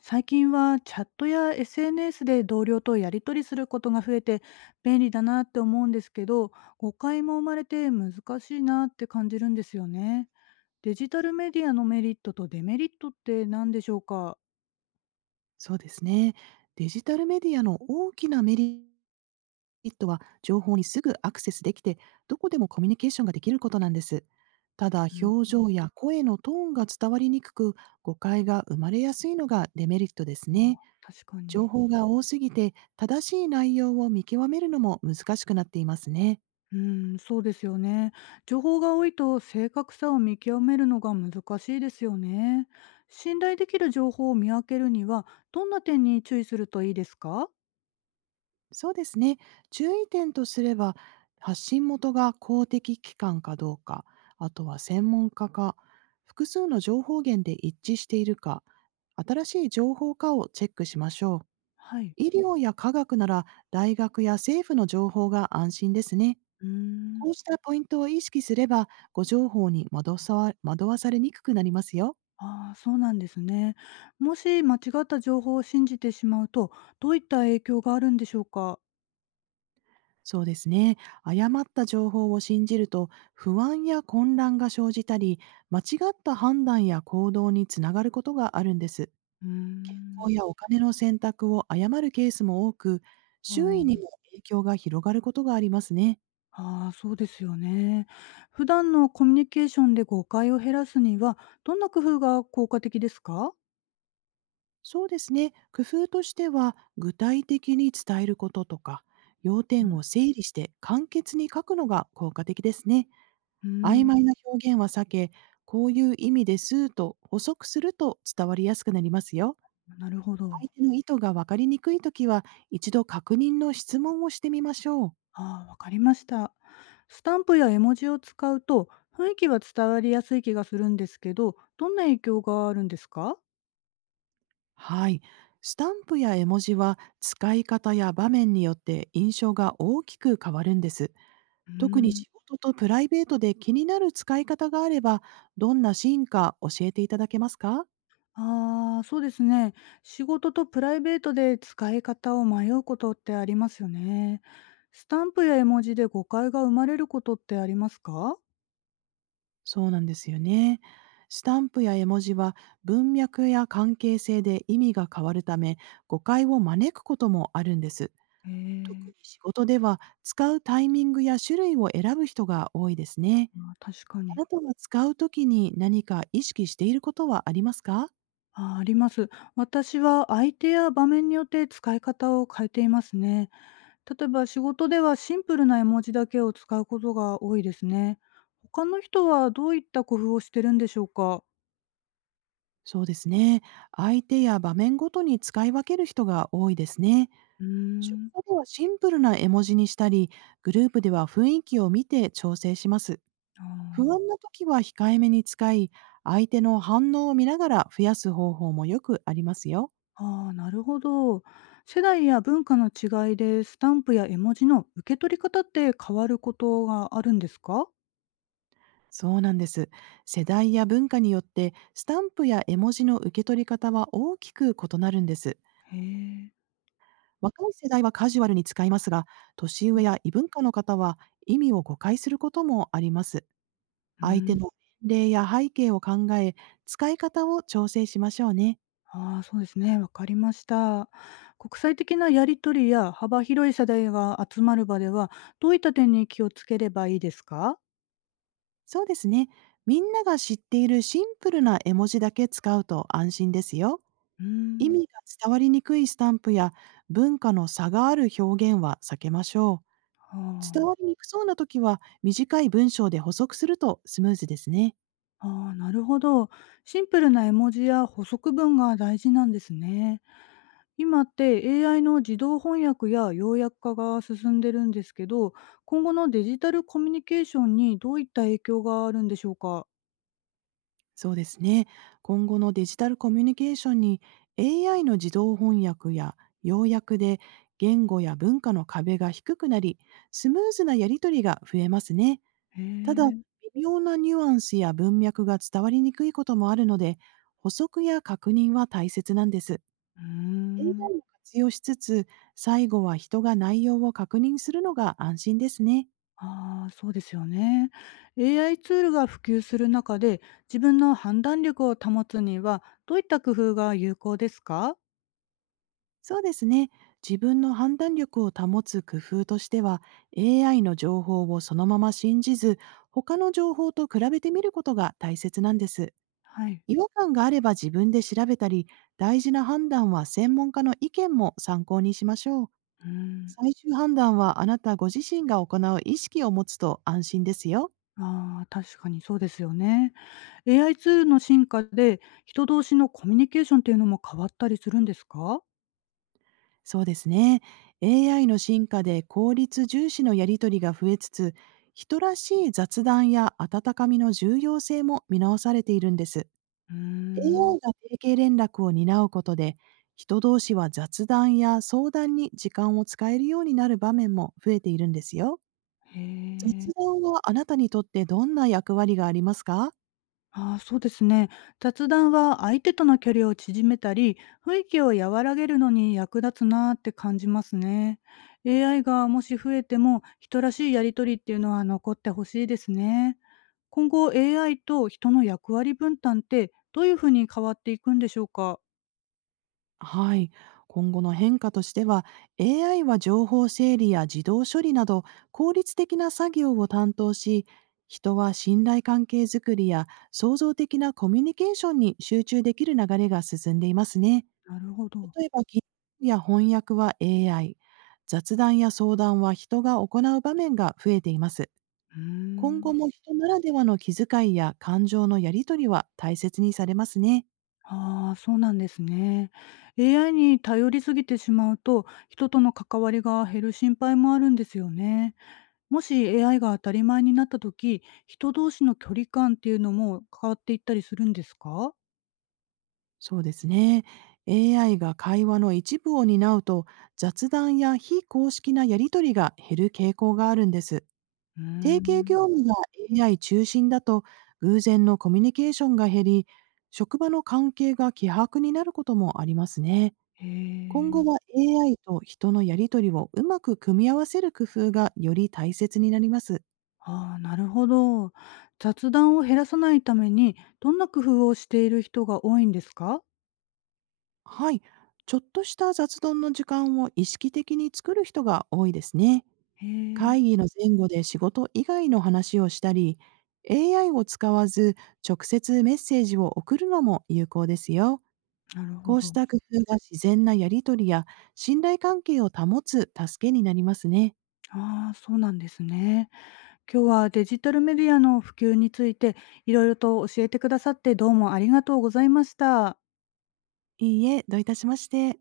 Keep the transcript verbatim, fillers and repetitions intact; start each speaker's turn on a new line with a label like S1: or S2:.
S1: 最近はチャットや エスエヌエス で同僚とやり取りすることが増えて便利だなって思うんですけど、誤解も生まれて難しいなって感じるんですよね。デジタルメディアのメリットとデメリットって何でしょうか？
S2: そうですね。デジタルメディアの大きなメリットは、情報にすぐアクセスできて、どこでもコミュニケーションができることなんです。ただ、
S1: う
S2: 表
S1: ん。
S2: 情や声のトーンが伝わりにくく、誤解が生まれやすいのがデメリットですね。
S1: あ、確か
S2: 情
S1: に。
S2: 報が多すぎて、正しい内容を見極めるのも難しくなっていますね。
S1: うん、そうですよね。情報が多いと正確さを見極めるのが難しいですよね。信頼できる情報を見分けるにはどんな点に注意するといいですか？
S2: そうですね。注意点とすれば、発信元が公的機関かどうか、あとは専門家か、複数の情報源で一致しているか、新しい情報かをチェックしましょう。
S1: はい。
S2: 医療や科学なら大学や政府の情報が安心ですね。
S1: うーん。
S2: こうしたポイントを意識すれば、ご情報に惑わさ惑わされにくくなりますよ。
S1: ああ、そうなんですね。もし間違った情報を信じてしまうと、どういった影響があるんでしょうか？
S2: そうですね。誤った情報を信じると不安や混乱が生じたり、間違った判断や行動につながることがあるんです。
S1: うー
S2: こ
S1: ん。
S2: うやお金の選択を誤るケースも多く、周囲にも影響が広がることがありますね。
S1: あーあー、そうですよね。普段のコミュニケーションで誤解を減らすには、どんな工夫が効果的ですか？
S2: そうですね。工夫としては、具体的に伝えることとか、要
S1: う
S2: 点
S1: ん。
S2: を整理して簡潔に書くのが効果的ですね。
S1: う
S2: 曖
S1: ーん。
S2: 昧な表現は避け、こういう意味ですと補足すると伝わりやすくなりますよ。
S1: なるほ
S2: 相
S1: ど。
S2: 手の意図が分かりにくいときは、一度確認の質問をしてみましょう。
S1: ああ、わかりました。スタンプや絵文字を使うと、雰囲気は伝わりやすい気がするんですけど、どんな影響があるんですか？
S2: はい。スタンプや絵文字は使い方や場面によって印象が大きく変わるんです。
S1: う
S2: 特
S1: ー
S2: に
S1: ん。
S2: 仕事とプライベートで気になる使い方があれば、どんなシーンか教えていただけますか？
S1: ああ、そうですね。仕事とプライベートで使い方を迷うことってありますよね。スタンプや絵文字で誤解が生まれることってありますか？
S2: そうなんですよね。スタンプや絵文字は文脈や関係性で意味が変わるため、誤解を招くこともあるんです。
S1: え
S2: 特
S1: え、
S2: に仕事では、使うタイミングや種類を選ぶ人が多いですね。
S1: まあ、確か
S2: あ
S1: に。
S2: なたは使うときに何か意識していることはありますか？
S1: あー、あります。私は相手や場面によって使い方を変えていますね。例えば仕事ではシンプルな絵文字だけを使うことが多いですね。他の人はどういった工夫をしてるんでしょうか？
S2: そうですね。相手や場面ごとに使い分ける人が多いですね。
S1: うー
S2: 職
S1: ん。
S2: 場ではシンプルな絵文字にしたり、グループでは雰囲気を見て調整します。
S1: あ
S2: 不安
S1: ー。
S2: な時は控えめに使い、相手の反応を見ながら増やす方法もよくありますよ。
S1: ああ、なるほど。世代や文化の違いでスタンプや絵文字の受け取り方って変わることがあるんですか？
S2: そうなんです。世代や文化によってスタンプや絵文字の受け取り方は大きく異なるんです。
S1: へえ。
S2: 若い世代はカジュアルに使いますが、年
S1: う
S2: 上
S1: ん。
S2: や異文化の方は意味を誤解することもあります。相手の年齢や背景を考え、使い方を調整しましょうね。
S1: ああ、そうですね。わかりました。国際的なやりとりや幅広い世代が集まる場では、どういった点に気をつければいいですか？
S2: そうですね。みんなが知っているシンプルな絵文字だけ使うと安心ですよ。
S1: うー
S2: 意
S1: ん。
S2: 味が伝わりにくいスタンプや文化の差がある表現は避けましょう。伝
S1: あ
S2: わ
S1: あ、
S2: りにくそうな時は、短い文章で補足するとスムーズですね。
S1: ああ、なるほど。シンプルな絵文字や補足文が大事なんですね。今って エーアイ の自動翻訳や要約化が進んでるんですけど、今後のデジタルコミュニケーションにどういった影響があるんでしょうか？
S2: そうですね。今後のデジタルコミュニケーションに、 エーアイ の自動翻訳や要約で言語や文化の壁が低くなり、スムーズなやり取りが増えますね。
S1: へ
S2: ただ、
S1: え。
S2: 微妙なニュアンスや文脈が伝わりにくいこともあるので、補足や確認は大切なんです。
S1: うーん。
S2: エーアイ を活用しつつ、最後は人が内容を確認するのが安心ですね。
S1: ああ、そうですよね。エーアイ ツールが普及する中で、自分の判断力を保つにはどういった工夫が有効ですか？
S2: そうですね。自分の判断力を保つ工夫としては、エーアイ の情報をそのまま信じず、他の情報と比べてみることが大切なんです。
S1: はい。
S2: 違和感があれば自分で調べたり、大事な判断は専門家の意見も参考にしましょう。
S1: うーん。
S2: 最終判断はあなたご自身が行う意識を持つと安心ですよ。
S1: ああ、確かにそうですよね。エーアイ ツールの進化で、人同士のコミュニケーションっていうのも変わったりするんですか？
S2: そうですね。エーアイ の進化で効率重視のやり取りが増えつつ、人らしい雑談や温かみの重要性も見直されているんです。
S1: うーん。
S2: エーアイ が提携連絡を担うことで、人同士は雑談や相談に時間を使えるようになる場面も増えているんですよ。
S1: へ
S2: 雑
S1: え。
S2: 談はあなたにとってどんな役割がありますか？
S1: ああ、そうですね。雑談は相手との距離を縮めたり、雰囲気を和らげるのに役立つなって感じますね。エーアイ がもし増えても、人らしいやりとりっていうのは残ってほしいですね。今後 エーアイ と人の役割分担ってどういうふうに変わっていくんでしょうか？
S2: はい。今後の変化としては、エーアイ は情報整理や自動処理など効率的な作業を担当し、人は信頼関係づくりや創造的なコミュニケーションに集中できる流れが進んでいますね。
S1: なるほど。
S2: 例えば、記録や翻訳は エーアイ、雑談や相談は人が行う場面が増えています。
S1: うー
S2: 今後
S1: ん。
S2: も人ならではの気遣いや感情のやり取りは大切にされますね。
S1: ああ、そうなんですね。エーアイ に頼りすぎてしまうと、人との関わりが減る心配もあるんですよね。もし エーアイ が当たり前になった時、人同士の距離感っていうのも変わっていったりするんですか？
S2: そうですね。エーアイ が会話の一部を担うと、雑談や非公式なやり取りが減る傾向があるんです。
S1: うー
S2: 提携
S1: ん。
S2: 業務が エーアイ 中心だと、偶然のコミュニケーションが減り、職場の関係が希薄になることもありますね。
S1: へ
S2: 今後
S1: え。
S2: は エーアイ と人のやり取りをうまく組み合わせる工夫がより大切になります。
S1: ああ、なるほど。雑談を減らさないために、どんな工夫をしている人が多いんですか？
S2: はい。ちょっとした雑談の時間を意識的に作る人が多いですね。
S1: へえ。
S2: 会議の前後で仕事以外の話をしたり、エーアイ を使わず直接メッセージを送るのも有効ですよ。
S1: なるほ
S2: こうし
S1: ど。
S2: た工夫が自然なやり取りや信頼関係を保つ助けになりますね。
S1: ああ、そうなんですね。今日はデジタルメディアの普及について、いろいろと教えてくださってどうもありがとうございました。
S2: いいえ、どういたしまして。